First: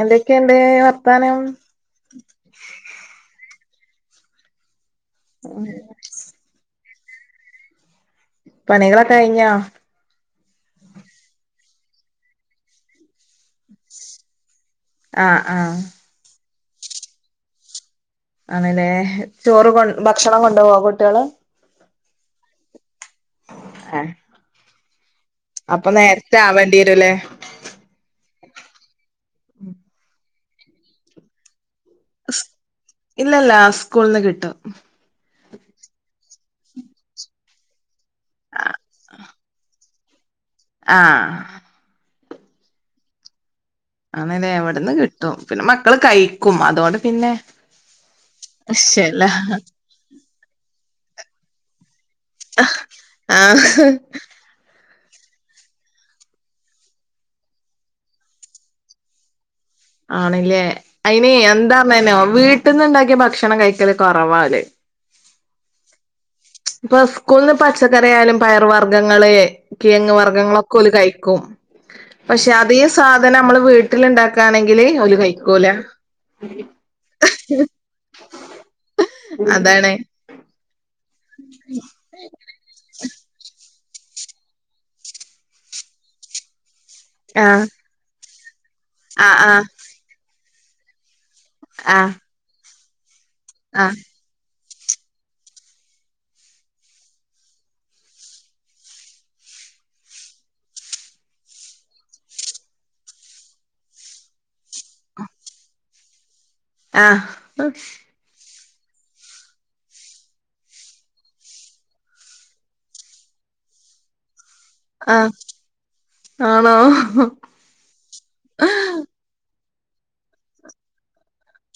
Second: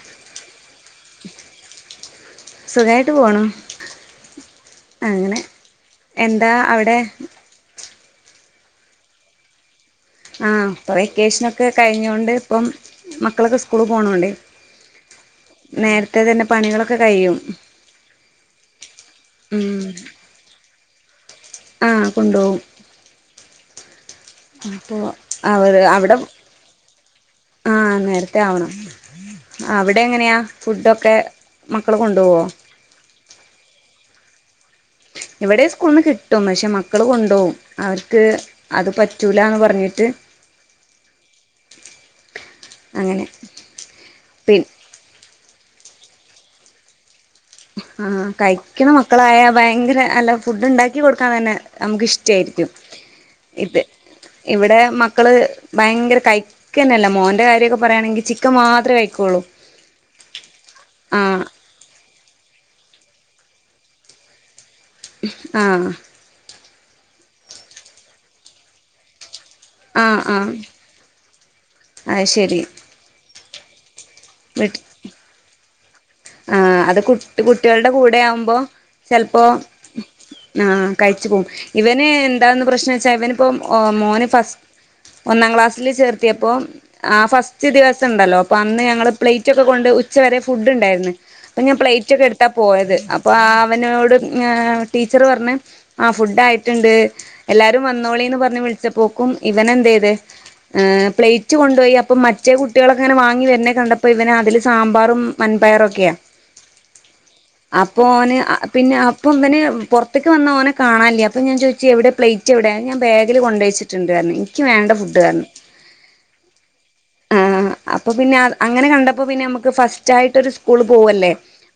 എന്തൊക്കെയുണ്ട് വർത്താനം സുഖായിട്ട് പോണു അങ്ങനെ [unintelligible] [inaudible] എന്താ അവിടെ പണികളൊക്കെ കഴിഞ്ഞ? ആ ഇപ്പ വെക്കേഷനൊക്കെ കഴിഞ്ഞൊണ്ട് ഇപ്പം മക്കളൊക്കെ സ്കൂള് പോണോണ്ട്. ആഹ് ആഹ് നേരത്തെ തന്നെ പണികളൊക്കെ കഴിയും. ആണല്ലേ ചോറ് കൊ ഭക്ഷണം കൊണ്ടുപോവോ കുട്ടികള്. ആ കൊണ്ടുപോകും. അപ്പൊ അപ്പൊ നേരത്തെ ആവേണ്ടി വരുംല്ലേ. ആ നേരത്തെ ആവണം അവിടെ എങ്ങനെയാ ഫുഡൊക്കെ മക്കള് കൊണ്ടു പോവോ? ഇല്ല ഇല്ല സ്കൂള്ന്ന് കിട്ടും. ഇവിടെയും സ്കൂളിന്ന് കിട്ടും പക്ഷെ മക്കള് കൊണ്ട് പോവും അവർക്ക് അത് പറ്റി. റ്റൂലാന്ന് പറഞ്ഞിട്ട്. ആ. അങ്ങനെ. ആണല്ലേ പി എവിടന്ന് കിട്ടും പിന്നെ മക്കള് കഴിക്കും അതുകൊണ്ട് പിന്നെ. ആ കഴിക്കുന്ന വിഷയല്ല മക്കളായ ഭയങ്കര അല്ല ഫുഡ് ഉണ്ടാക്കി കൊടുക്കാൻ തന്നെ. നമുക്ക് ഇഷ്ടായിരിക്കും ആഹ് ഇത് ഇവിടെ മക്കള് ഭയങ്കര കൈ ന്നല്ല മോൻന്റെ കാര്യൊക്കെ പറയാണെങ്കിൽ ചിക്കൻ മാത്രേ കഴിക്കുകയുള്ളൂ ആണല്ലേ അയിന് എന്താ ന്ന റിയോ വീട്ടിൽന്ന് ഉണ്ടാക്കിയ ഭക്ഷണം കഴിക്കല് കുറവാണ്. ആഹ. ഇപ്പൊ സ്കൂള്ന്ന് പച്ചക്കറിആയാലും പയറ് വർഗ്ഗങ്ങള്. കീഴങ്ങ് ആഹ് ആഹ് വർഗ്ഗങ്ങളൊക്കെ ഓര് കഴിക്കും അത് പക്ഷെ ശരി അതെ സാധനം നമ്മള് വീട്ടിലുണ്ടാക്കകൊല. വീട്ട് ആണെങ്കില് ഓല് കഴിക്കൂല. ആ അത് കു കുട്ടികളുടെ കൂടെ ആകുമ്പോ ചിലപ്പോ അതാണ് ആ. കഴിച്ച് പോവും ഇവന് എന്താന്ന് പ്രശ്നം വെച്ചാ ഇവന് ഇപ്പോ. ഓ മോന് ഫസ്റ്റ് ഒന്നാം ക്ലാസ്സിൽ ചേർത്തിയപ്പോ ആ ആഹ് ഫസ്റ്റ് ദിവസം ഉണ്ടല്ലോ. അന്ന് ഞങ്ങള് പ്ലേറ്റ് ആഹ് ഒക്കെ കൊണ്ട് ഉച്ച വരെ ഫുഡ് ഉണ്ടായിരുന്നു. അപ്പൊ ഞാൻ പ്ലേറ്റ് ആഹ് ഒക്കെ എടുത്താ പോയത് അപ്പൊ ആഹ് അവനോട് ടീച്ചറ് പറഞ്ഞ്. ആ ഫുഡ് ആയിട്ടുണ്ട് എല്ലാരും വന്നോളീന്ന് പറഞ്ഞ് വിളിച്ചപ്പോക്കും ഇവന് എന്ത്‌ ചെയ്ത്. എ പ്ലേറ്റ് കൊണ്ട് പോയി അപ്പം മറ്റേ കുട്ടികളക്കെങ്ങനെ വാങ്ങി വരണ കണ്ടപ്പോ ഇവന് അതില് സാമ്പാറും. വൻപയറൊക്കെയാ ആഹ് ആഹ് അപ്പോ ഓന്. പിന്നെ അപ്പം ഇവന് പുറത്തേക്ക് വന്ന ഓനെ കാണാനില്ല അപ്പം ഞാൻ ചോദിച്ച് എവിടെ പ്ലേറ്റ് എവിടെ ഞാൻ ബാഗില് കൊണ്ടുവെച്ച്. ടുണ്ട് പറഞ്. എനിക്ക് വേണ്ട ഫുഡ്‌ ആഹ് പറഞ്ഞു ആണോ അപ്പൊ പിന്നെ അങ്ങനെ കണ്ടപ്പോ. അപ്പൊ പിന്നെ നമുക്ക് ഫസ്റ്റ് ആയിട്ട് ഒരു സ്കൂൾ പോവല്ലേ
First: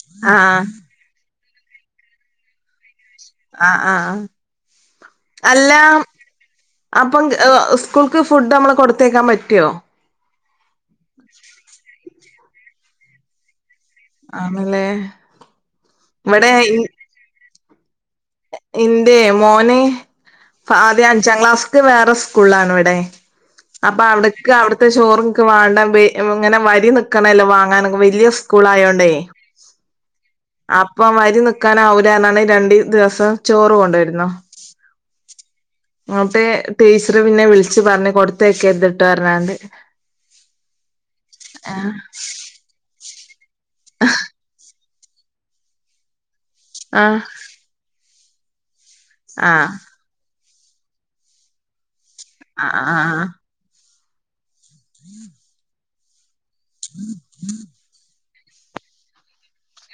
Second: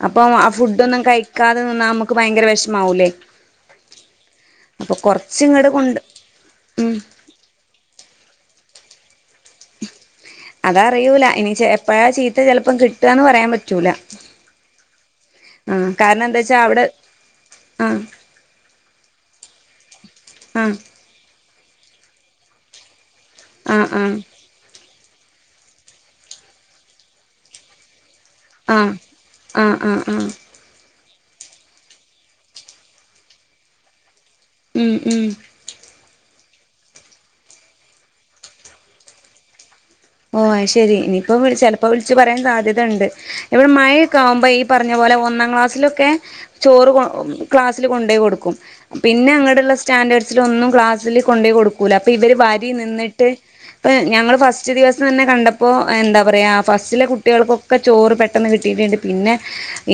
അപ്പൊ ആ ആഹ് ഫുഡ് ഒന്നും കഴി. ക്കാതെ വന്നാ നമുക്ക് ഭയങ്കര വിഷമാവൂലേ. ആ ആആ അപ്പൊ കൊറച്ച് ഇങ്ങട് അല്ലാ കൊണ്ട് ഉം അപ്പം. സ്കൂൾക്ക് ഫുഡ് നമ്മള് കൊടുത്തേക്കാൻ പറ്റുമോ? അത് അറിയൂല ഇനി എപ്പഴാ ചീത്ത ചിലപ്പം കിട്ടുകന്ന് പറയാൻ പറ്റൂല. ആണല്ലേ ആ കാരണം എന്താ ഇവിടെ വച്ചാ അവിടെ ആ. എന്റെ മോന് ആഹ് ആദ്യം അഞ്ചാം ക്ലാസ്ക്ക് വേറെ സ്കൂളാണ് ഇവിടെ. ആഹ് അപ്പൊ ആഹ് അവിടക്ക് അവിടുത്തെ ചോറ് ക്ക് വേണ്ട ഇങ്ങനെ വരി നിക്കണല്ലോ വാങ്ങാനൊക്കെ വലിയ ആഹ് സ്കൂൾആയോണ്ടേ ആഹ് ആഹ് ആഹ് അപ്പ വരി നിക്കാനാവൂല്ല രണ്ട് ദിവസ. ചോറ് കൊണ്ട് വരുന്നോ? ഉം ഉം അന്നിട്ട് ടീച്ചറ് പിന്നെ വിളിച്ച് പറഞ്ഞ് കൊടുത്തയക്കര്ത് ട്ട് പറഞ്ഞാണ്ട് ഓ അത് ശരി ഇനിയിപ്പോ വിളി ചെലപ്പോ ആഹ് വിളിച്ച് പറയാൻ സാധ്യതയുണ്ട് ഇവിടെ മഴയൊക്കെ ആവുമ്പോ പറഞ്ഞ പോലെ ഒന്നാം ക്ലാസ്സിലൊക്കെ ചോറ് കൊ ആഹ് ക്ലാസ്സിൽ കൊണ്ടയി കൊടുക്കും പിന്നെ അങ്ങടെ ആഹ് ഉള്ള സ്റ്റാൻഡേർഡ്സിൽ ഒന്നും ക്ലാസ്സിൽ കൊണ്ടയി കൊടുക്കൂല അപ്പൊ ഇവര് വരി ആഹ് നിന്നിട്ട് ആഹ് ഇപ്പെ ഞങ്ങൾ ഫസ്റ്റ് ദിവസം തന്നെ കണ്ടപ്പോ എന്താ പറയുക ഫസ്റ്റിലെ കുട്ടികൾക്കൊക്കെ ചോറ് പെട്ട ട്ടന്ന് കിട്ടിട്ടുണ്ട് പിന്നെ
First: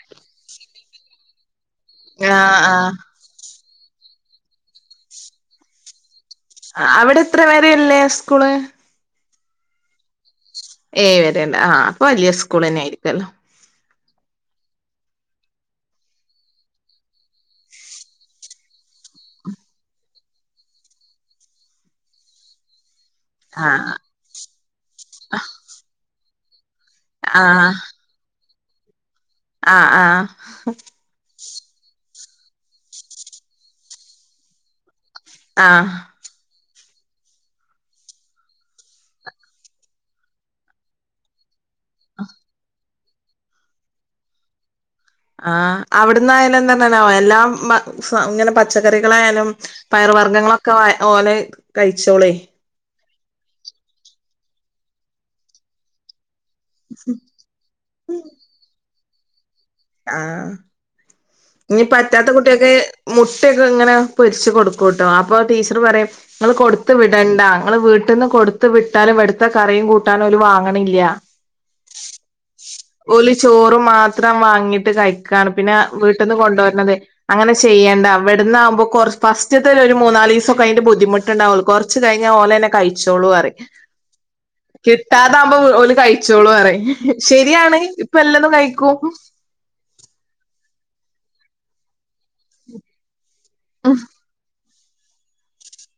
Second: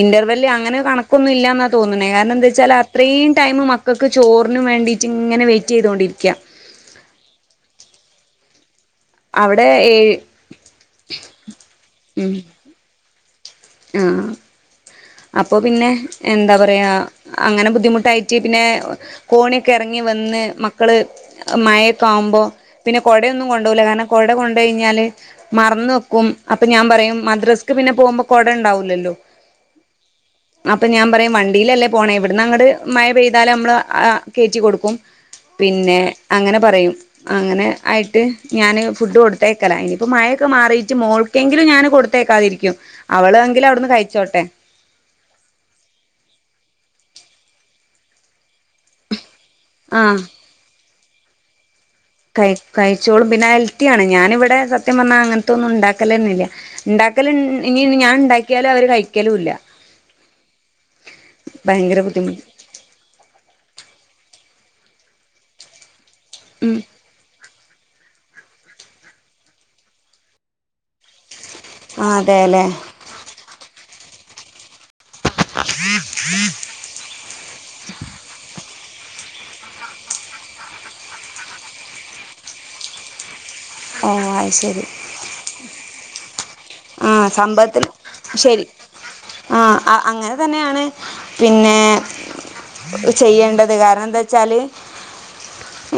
ഇന്റർവല് അങ്ങനെ കണക്കൊന്നും ഇല്ല നാണ് തോന്നണേ കാരണം എന്താ വെച്ചാൽ ആഹ് അത്രയും ടൈമ് മക്കക്ക് ചോറിന് വേണ്ടിട്ട് ഇങ്ങനെ വെയിറ്റ് ചെയ്തൊണ്ടിരിക്കാ അവിടെ എത്ര വേര ഉള്ളെ സ്കൂള് അവിടെ ഏഴ് ഏഹ് വരണ്ട ആഹ് അപ്പോ വല്യ സ്കൂളന്നെ ആയിരിക്കല്ലോ അഹ് ആഹ് അപ്പോ പിന്നെ എന്ത പറയാ അങ്ങനെ ബുദ്ധിമുട്ടായിറ്റ് പിന്നെ കോണിയൊക്കെ എറങ്ങി വന്ന് മക്കള് മഴ ഒക്കെ ആവുമ്പോ പിന്നെ കൊടയൊന്നും കൊണ്ടോവൂല ആഹ് കാരണം കൊട കൊണ്ട് കഴിഞ്ഞാല് മറന്ന് വെക്കും അപ്പ ഞാൻ പറയും മദ്രസ്ക്ക് ആഹ് പിന്നെ പോകുമ്പോ കൊടണ്ടാവൂല്ലല്ലോ ആഹ് ആഹ് അപ്പ ഞാൻ പറയും വണ്ടിലല്ലേ പോണേ ഇവിടുന്ന് അങ്ങട് മഴ പെയ്താലു നമ്മള് കെറ്റി കൊടുക്കും ആഹ് പിന്നെ അങ്ങന പറയും അങ്ങനെ ആയിട്ട് ഞാന് ഫുഡ് കൊടുത്തയക്കല ഇനിയിപ്പോ മഴയൊക്കെ മാറിട്ട് മോൾ എങ്കിലും ഞാന് കൊടുത്തേക്കാതിരിക്കും അവള് എങ്കിൽ അവിടന്ന് കഴിച്ചോട്ടെ ആഹ് അവിടന്നായാലും എന്നന്നാവോ എല്ലാം ഇങ്ങനെ പച്ചക്കറികളായാലും പയർ ആഹ് വർഗ്ഗങ്ങളൊക്കെ ഓല് കഴിച്ചോളയ് കഴി കഴിച്ചോളും പിന്നെ ഹെൽത്തിയാണ് ഞാനിവിടെ സത്യം പറഞ്ഞാൽ അങ്ങനത്തൊന്നും ഉണ്ടാക്കലന്നേ ഇല്ല ഉണ്ടാക്കല് ഉം ഇനി ഞാൻ ഇണ്ടാക്കിയാലും അവര് കഴിക്കലും ഇല്ല ആഹ് ഇനി ഭയങ്കര പറ്റാത്ത ബുദ്ധിമുട്ട് കുട്ട്യാക്ക് മുട്ട ഒക്കെ ഇങ്ങനെ പൊരിച്ചു കൊടുക്കുട്ടോ അപ്പോ ടീച്ചർ പറയും ഇങ്ങള് കൊടുത്ത വി ണ്ട നിങ്ങൾ വീട്ട്ന്ന് കൊടുത്ത് വിട്ടാലും ഇവ്ട്ത്തെ കറിയും കൂട്ടാനും ഓല് വാങ്ങ്ണില്ല ആഹ് അതെ ലെ ഓല് ചോറ് മാത്രം വാങ്ങീട്ട് കഴിക്കാണ് പിന്നെ വീട്ട്ന്ന് കൊണ്ടോര്ണത് അങ്ങനെ ചെയ്യേണ്ട ഇവ്ടന്നാവുമ്പോ കൊറ ഫസ്റ്റ്ത്തെ ഒരു മൂന്നാലീസൊക്കെ അതിന്റെ ബുദ്ധിമുട്ടുണ്ടാവും കൊറച്ച് കഴിഞ്ഞാൽ ഓലന്നെ കഴിച്ചോളൂ പറിം അഹ് അഹ് ശരി കിട്ടാതാകുമ്പോ ഓല് കഴിച്ചോളൂ പറിം ആഹ് ശരിയാണ് സംഭവത്തിൽ ഇപ്പ എല്ലതും ശരി കഴിക്കും ആഹ് അ അങ്ങനെ തന്നെയാണ് പിന്നെ ചെയ്യേണ്ടത് കാരണം എന്താച്ചാല്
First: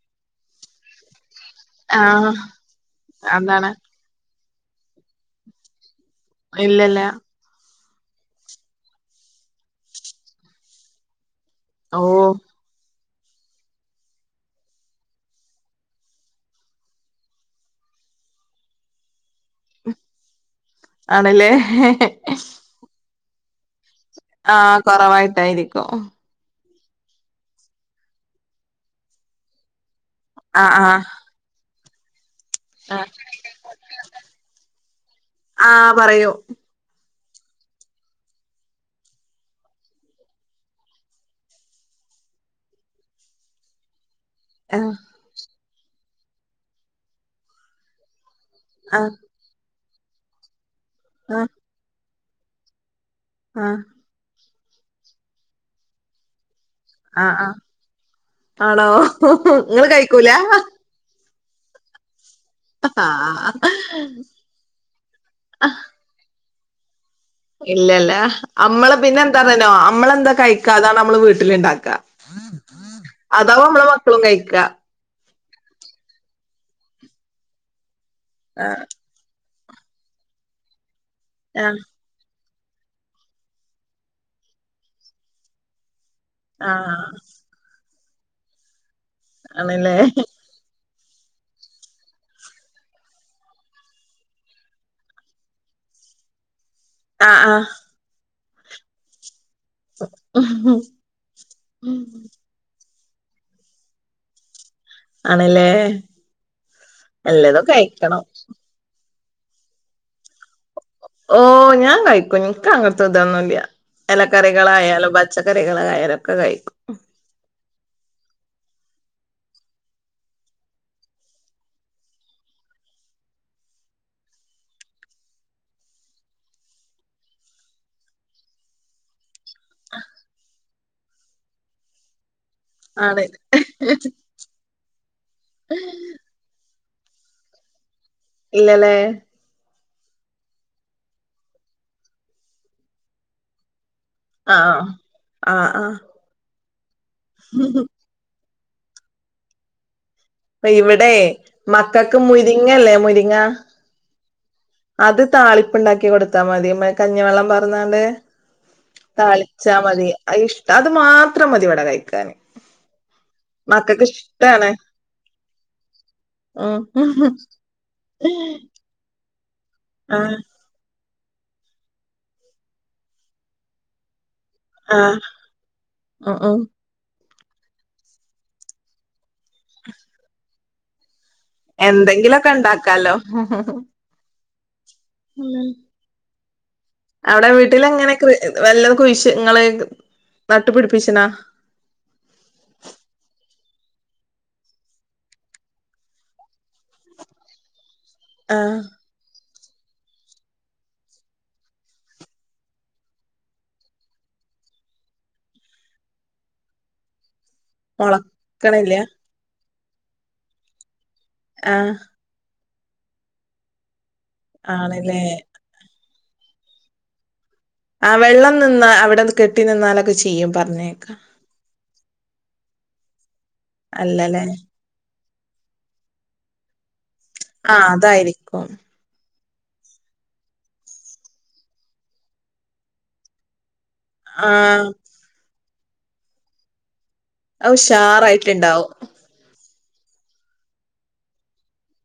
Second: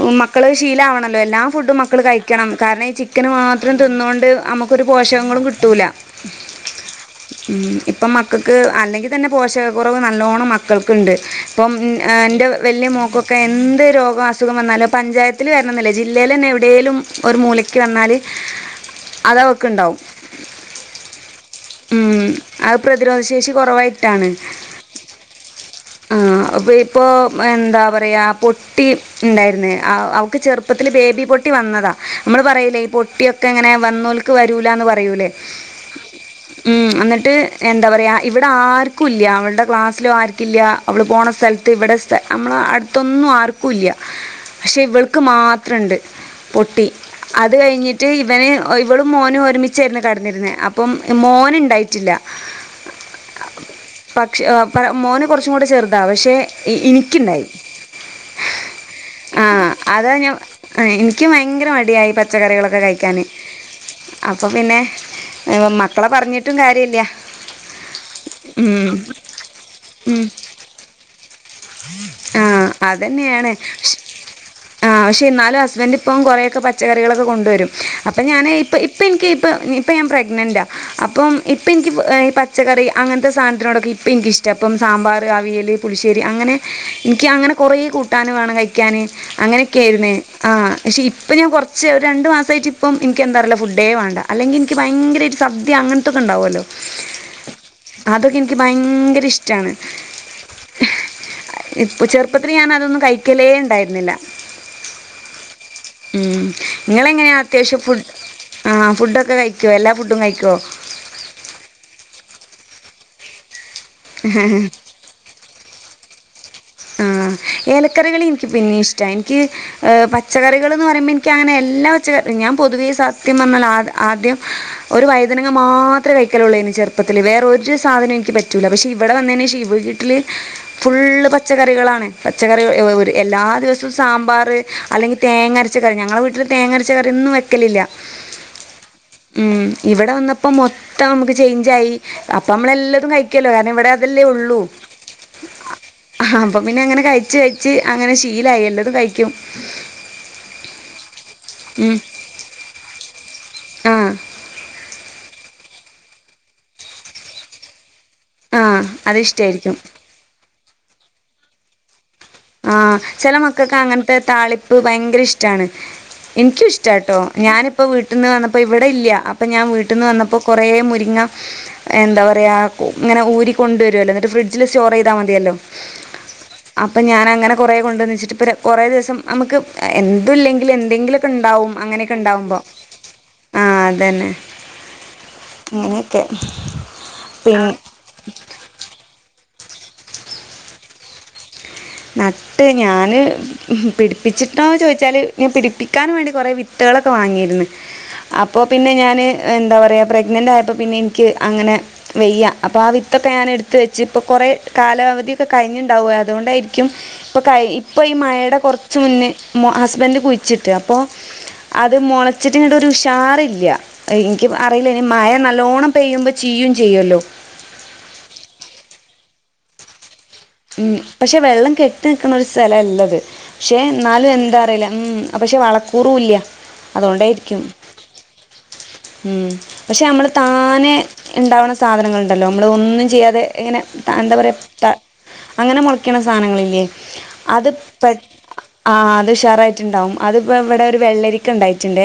ഉം മക്കള് ശീലാവണല്ലോ എല്ലാം പുഡും മക്കള് ആഹ് കയിക്കണം കാരണം ഈ ചിക്കന് അതാണ് മാത്രം തിന്നാേണ്ട് അമക്ക് ഒര്പോഷകങ്ങളും കിട്ടൂല ഇല്ലല്ല ഉം ഇപ്പം മക്കക്ക് അല്ലെങ്കി തന്നെ പോഷക കുറവ് നല്ലോണ്ണം മക്കൾക്ക്ണ്ട് ഇപ്പം ഇൻ അ ഓഹ് ഇൻ്റെ വെല്യ മോക്കൊക്കെ എന്ത് രോഗം അസുഖം വന്നാലും പഞ്ചായത്തില് വെരണംനില്ല ജില്ലേലെന്നെ എവ്ടേലും ഒരു മൂലക്ക് വന്നാല് അത് അവക്ക് ഇണ്ടാവും ആണ്ല്ലേ എഹ്ഹെ ഹെ ഉം അത് പ്രതിരോധ ശേഷി കാെറവായിട്ടാണ് ആഹ് കാെറവായിട്ടായിരിക്കും ആഹ് അപ്പ ഇപ്പോ എന്താ പറയാ പൊട്ടി ഇണ്ടായിര്ന്ന് [unintelligible] ഇക്ക് ആഹ് ചെറ്പ്പത്തില് ബേബി പൊട്ടി വന്നതാ നമ്മള് പറയി ലെ ഈ ആഹ് പൊട്ടിയൊക്കെ എങ്ങനെ വന്നോൽക്ക് വരൂലാന്ന് പറയൂലെ ആഹ് പറയൂ ഉം അന്ന്ട്ട് എന്താ പറയാ ഇവിടെ ആര്ക്കും ഇല്യ അവൾടെ ക്ലാസ്സിലും ആര്ക്കില്യ അവള് പോണ സ്ഥൽത്ത് ഇവടെ സ്ഥ നമ്മളെ അട്ത്തൊന്നും ആർക്കും ഇല്യ പക്ഷെ ആഹ് ഇവൾ ഇക്ക് മാത്രം ഇണ്ട് പൊട്ടി അത് കെയിഞ്ഞിട്ട് ഇവന് ഒയ് ആഹ് ഇവളുംമോനും അരുമി ചേന്ന് കിടന്നിരുന്ന അപ്പം ആഹ് മോന് ഉണ്ടായിട്ടില്ല ആഹ് പക്ഷ മോന് കുറച്ചും കൂടെ ചെറുതാ പക്ഷെ ആഹ് എനിക്കുണ്ടായി ആഹ് ആണോ ആഹ് ഇങ്ങള് അതാ കഴിക്കൂല ഞാൻ ആഹ് എനിക്ക് ഭയങ്കര മടിയായി പച്ചക്കറികള ആ കഴിക്കാന് അപ്പൊ പിന്നെ മക്കളെ പറഞ്ഞിട്ടും കാര്യല്ല ഇല്ലല്ലേ നമ്മള് പിന്നെ എന്താ പറഞ്ഞനോ ഉം നമ്മളെന്താ കഴിക്കാതാണ് നമ്മള് വീട്ട ട്ടണ്ടാക്ക ആഹ് അതന്നെയാണ്. അതാ നമ്മള ഷ് മക്കളും കഴിക്ക ആഹ് പക്ഷേ എന്നാലും ഹസ്ബൻഡറ് ഇപ്പം കുറെക്കെ പച്ചക്കറികളൊക്കെ കൊണ്ടുവരും അപ്പൊ ഞാന് ഇപ്പം ആഹ് ഇപ്പം എനിക്ക് ഇപ്പം ഇപ്പൊ ഞാൻ പ്രഗ്നന്റ അപ്പം ഇപ്പ ആഹ് എനിക്ക് പച്ചക്കറി അങ്ങനത്തെ സാധനത്തിനോടൊക്ക ഇപ്പോ എനിക്ക ഇഷ്ട ഇപ്പം സാമ്പാർ അവിയൽ പുളിശ്ശേരി അങ്ങനെ ആഹ് എനിക്ക് അങ്ങനെ കൊറേ കൂട്ടാന് വേണം കഴിക്കാന് അങ്ങനെയൊക്കെ ആണല്ലേ ആയിുന്നേ ആഹ് പക്ഷേ ഇപ്പം ഞാൻ കുറച്ച് ഒരു രണ്ടു മാസമായിട്ട് ഇപ്പം എനിക്ക് എന്താ പറല്ല ഫുഡേ വേണ്ട അല്ലെങ്കിൽ എനിക്ക് ഭയങ്കര ഒരു സദ്യ അങ്ങനത്തൊക്കെ ഉണ്ടാവുമല്ലോ ആഹ് ആഹ് അതൊക്കെ എനിക്ക് ഭയങ്കര ഇഷ്ടമാണ് ആഹ് ഇപ്പൾ ചെറുപ്പത്തിൽ ഞാന് അതൊന്നും കഴിക്കലേ ഉണ്ടായിരുന്നില്ല ആണല്ലേ ഉം നിങ്ങളെങ്ങനെയാ എല്ലതും അത്യാവശ്യം കഴിക്കണം ആഹ് ഫുഡ്ക്കെ കഴിക്കുവോ എല്ലാ ഫുഡും കഴിക്കുവോ ഓ ഞാൻ കഴിക്കും നിനക്ക് അങ്ങനത്തെ ഇതൊന്നുംല്ല ഇലക്കറികളായാലും പച്ചക്കറികളയലൊക്കെ കഴിക്കും ആഹ് ഏലക്കറികളി എനിക്ക് പിന്നെ ഇഷ്ടമാണ് എനിക്ക് പച്ചക്കറികൾ എന്ന് പറയുമ്പോൾ എനിക്ക് അങ്ങനെ എല്ലാ പച്ചക്കറി ഞാൻ പൊതുവേ സത്യം പഞ്ഞാൽ ആഹ് ആദ്യം ഒരു വൈദനങ്ങ മാത്രമേ വയ്ക്കലുള്ളൂ ഇന് ചെറുപ്പത്തില് വേറെ ഒരു സാധന എനി പറ്റൂല്ല പക്ഷെ ഇവിടെ വന്നതിം വീട്ടില് ഫുള്ള് പച്ചക്കറികളാണ് പച്ചക്കറ ഒരു ആണ് എല്ലാ ദിവസവും സാമ്പാർ അല്ലെങ്കിൽ തേങ്ങരച്ച കറി ഞങ്ങളുടെ വീട്ടിൽ തേങ്ങരച്ച കറിന്നും വെക്കലില്ല ഇല്ലല്ലേ ഉം ഇവിടെ വന്നപ്പോ മൊത്തം നമുക്ക് ചേഞ്ച്‌ അയക്കണേ അപ്പ നമ്മള എല്ലാതും കഴിക്കല്ലോ കാരണം ഇവിടെ അതല്ലേ ഉള്ളൂ ആഹ് ആഹ് ആഹ് അപ്പൊ പിന്നെ അങ്ങനെ കഴിച്ച് കഴിച്ച് ആഹ് അങ്ങനെ ശീലായി എല്ലാതും കഴിക്കും അഹ് ഇവിടെ ഉം മക്കൾക്ക് മുരിങ്ങല്ലേ മുരിങ്ങ ആഹ് അത് താളിപ്പ് ഉണ്ടാക്കി കൊടുത്താ മതി കഞ്ഞിവെള്ളം പറഞ്ഞണ്ട് ആഹ് അത് ഇഷ്ടായിരിക്കും താഴിച്ചാൽ മതി ഇഷ്ട അത് മാത്രം മതി വടകായി ആഹ് ചെല മക്കൾക്ക് അങ്ങനത്തെ ഇഷ്ടാണ് താളിപ്പ് ഭയങ്കര ഇഷ്ടമാണ് എനിക്കും ഇഷ്ടാട്ടോ ഉം ഞാനിപ്പോ വീട്ടിൽ നിന്ന് വന്നപ്പോ ഇവിടെ ഇല്ല അപ്പൊ ഞാൻ വീട്ടി നിന്ന് വന്നപ്പോ ആഹ് കുങ്ങ എന്താ പറയ ഇങ്ങനെ ഊരികൊണ്ട് വരുമല്ലോ എന്നിട്ട് ഫ്രിഡ്ജിൽ സ്റ്റോർ ചെയ്താ മതിയല്ലോ ആ ആ ഇപ്പം ഞാൻങ്ങനെ കുറേ കൊണ്ടുവന്ന് വച്ചിട്ട്പ്പം കുററെ ദിവസം നമുക്ക് എന്തും ഇല്ലങ്കില എന്തെങ്കിലും ണ്ടാവും അങ്ങനെയൊക്കെ എന്തെങ്കിലൊക്കെ ഉണ്ടാവുമ്പോ ഇണ്ടാക്കാലോ ആ അത തന്നെ അങ്ങനെയൊക്കെ അവിടെ പിന്നെ വീട്ടില എങ്ങനെ വല്ല കുഴശങ്ങള് നട്ടുപിടിപ്പിച്ചനാ ന ട്ട് ഞാൻ പിടിപ്പിച്ചിട്ടോെന്ന് ചോദിച്ചാൽ ഞാൻ പിടിപ്പിക്കാൻ വേണ്ടി കുറെേ വിത്തുകളൊക്കെ വാങ്ങിയിരുന്നു അപ്പൊ ആഹ് പിന്നെ ഞാാന് എന്താ പറയാ പ്രഗ്നന്റ് ആയപ്പോ പിന്നെ എനിക്ക് അങ്ങനെ വെയ്യ അപ്പം ആ വിത്തൊക്കെ ഞാൻ എടുത്ത് വെച്ച് ഇപ്പോൾ കുറെേ കാലാവധിയൊക്കെ കഴിഞ്ഞിുണ്ടാവുക അതുകൊണ്ടായിരിക്കും ഇ ഇപ്പ ഈ മഴയുടെ മൊളക്കണില്ല കുറച്ച് മുന്നേ ഹസ്ബൻഡ് കുഴിച്ചിട്ട് അപ്പൊ ആഹ് അത് മുളച്ചിട്ടിനട്ട ഒരു ഉഷാറില്ല എനിക്ക് അറിയില്ല ഇനി ആണല്ലേ മഴ നല്ലോണം പെയ്യുമ്പോ ചീയും ചെയ്യുമല്ലോ ആ വെള്ളം നിന്ന് അവിടെന്ന് കെട്ടി നിന്നാലൊക്കെ ചെയ്യും ഉം പറഞ്ഞേക്കാം പക്ഷെ വെള്ളം കെട്ടി നിക്കണ ഒരു സ്ഥലല്ലത് പക്ഷെ എന്നാലും അല്ലല്ലേ എന്താ അറിയില്ല ഉ ആ പക്ഷേ വളക്കൂറുമ ഇല്ല അതുകൊണ്ട് ആ അതായിരിക്കും മ പക്ഷെ നമ്മൾ താനെ ഉണ്ടാവുന്ന സാധനങ്ങൾുണ്ടല്ലോ നമ്മൾ ഒന്നും ചെയ്യാതെ ഇങ്ങനെ എന്താ പറയ ആഹ് അങ്ങനെ മുറിക്കണ സാധനങ്ങളില്ലേ അത് പെ ആ അത് ഷറായി ണ്ടാവും അത് ഇവിടെ ഒരു വെള്ളരിക്ക ഉണ്ടായിട്ടുണ്ട്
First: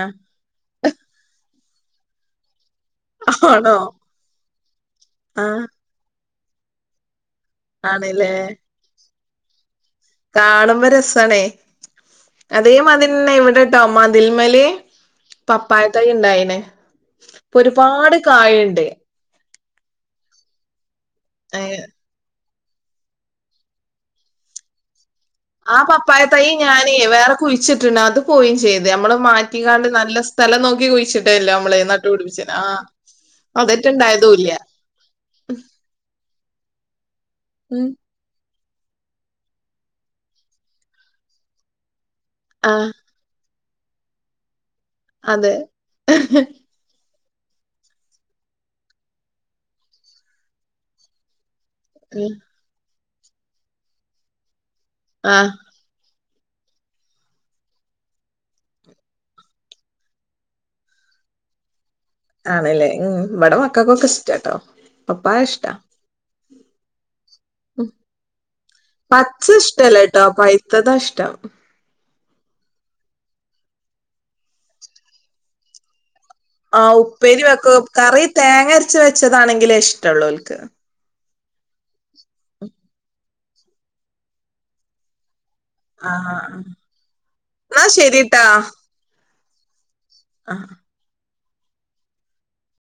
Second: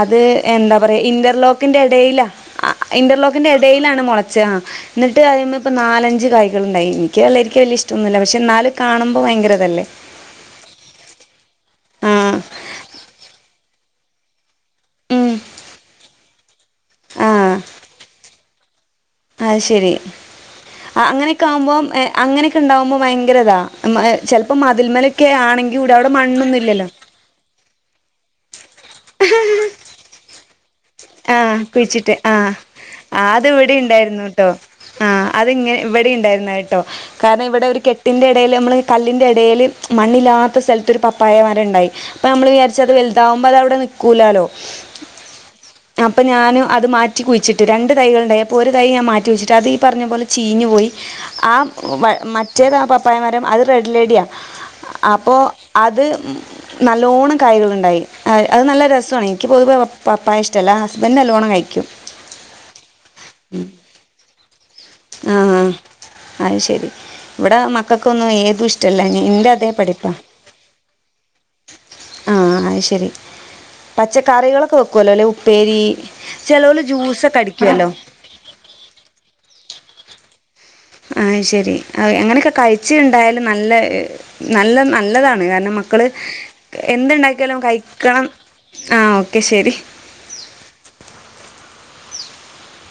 ആഹ് എന്താ പറയാ ഇന്റർലോക്കിന്റെ ഇടയിലാ ഇന്റർലോക്കിന്റെ ആണോ ഇടയിലാണ് മുളച്ച എന്നിട്ട് കയുമ്പോ ആഹ് ഇപ്പൊ നാലഞ്ച കായ്കളുണ്ടായി കുിക്കികൾായിരിക്കും വലിയ ഇഷ്ടമൊന്നുമില്ല ആണല്ലേ പക്ഷെ എന്നാലും കാുമ്പോൾ ഭയങ്കര അല്ലേ കാളുമ്പോ രസണേ ആ അതേമാതിരി പിന്നെ ഇവിടെട്ടോ മതിൽമലി ഉം. പപ്പായത്തായി ഇണ്ടായിനെ ഇപ്പൊ ഒരുപാട് കായുണ്ട് അ ശെരി അങ്ങനെയൊക്കെ ഏഹ് ആകുമ്പോം അങ്ങനെ ഉണ്ടുമ്പോ ഭയങ്കരാ ചപ്പോ മതിൽമല ആ പപ്പായ തൈ ഞാനേ വേറെ കുഴിച്ചിട്ടുണ്ട അത് പോയും ചെയ്ത് നമ്മള് മാറ്റിക്കാണ്ട് നല്ല സ്ഥലം നോക്കി ആ കുഴിച്ചിട്ടേല്ലോ നമ്മളെ നട്ട് കുഴിച്ചിട്ട് പിടിപ്പിച്ചേ ആ അതട്ട ഇണ്ടായതല്ല ആഹ അത്ങ്ങെ ഇവിടെ ഉണ്ടായിരുന്ന കേട്ടോ കാരണം ഇവിടെ ഒരു ഉം കെ പത്തിന്റെറെ ഇടയിൽ നമ്മള് കല്ലിൻറെ ഇടയിൽ മണ്ണില്ലാത്ത സ്ഥലത്ത ഒരു പപ്പായമാരെ ഉണ്ടായി അപ്പ നമ്മ ആ വിചാരിച്ചത് വലുതാവുമ്പോ അത അവിടെ നക്കൂലാലോ അതെ അപ്പൊ ഞാന് അത് മാറ്റി കുഴിട്ട് രണ്ട് തകുണ്ടായി അപ്പോൾ ഒരു തൈ ഞാൻറ്റി കുിച്ചിട്ട്ത് ഈ പറഞ്ഞ പോലെ ചീഞ്ഞു പോയി ആ ഉം. മറ്റേതാ പപ്പായന്മാരം അത് റെഡ് ലേഡിയാ അപ്പൊ ആ അത് നല്ലോണ്ണം കായലുകുണ്ടായി അത് നല്ല രസമാണ് എനിക്ക് പൊതുവ പപ്പായ മറ്റല്ല ഹസ്ബൻഡ് നല്ലോണ്ണം കഴിക്കും ആണല്ലേ ഉ ഇവിടെ മക്കക്ക്ൊക്കെ ഇഷ്ടാട്ടോ ആ പപ്പായ ഇഷ്ടാ അത് ശരി ഇവിടെ മക്കൾക്കൊന്നും ഏതും ഇഷ്ടല്ല പച്ച എന്റെ അതേ പഠിപ്പാ ഇഷ്ടല്ലട്ടോ പഴുത്തതാ ഇഷ്ടം ആഹ അത് ശരി പച്ചക്കറികളൊക്കെ വെക്കുവല്ലോ അല്ലെ ഉപ്പേരി ചിലവർ ആ ജ്യൂസൊക്കെ ഉപ്പേരി വെക്ക അടിക്കുമല്ലോ കറി തേങ്ങ അരച്ച വെച്ചതാണെങ്കിലേ ഇഷ്ടമള്ളൂ അവക്ക് ആ ശരി എങ്ങനെയൊക്കെ കഴിച്ചുണ്ടായാലും നല്ല നല്ല നല്ലതാണ് കാരണം മക്കള് ആ ആ. എന്ണ്ടാക്കിയാലും എന്നാ കഴിക്കണം ആ ഓക്കെ ശരി ആഹ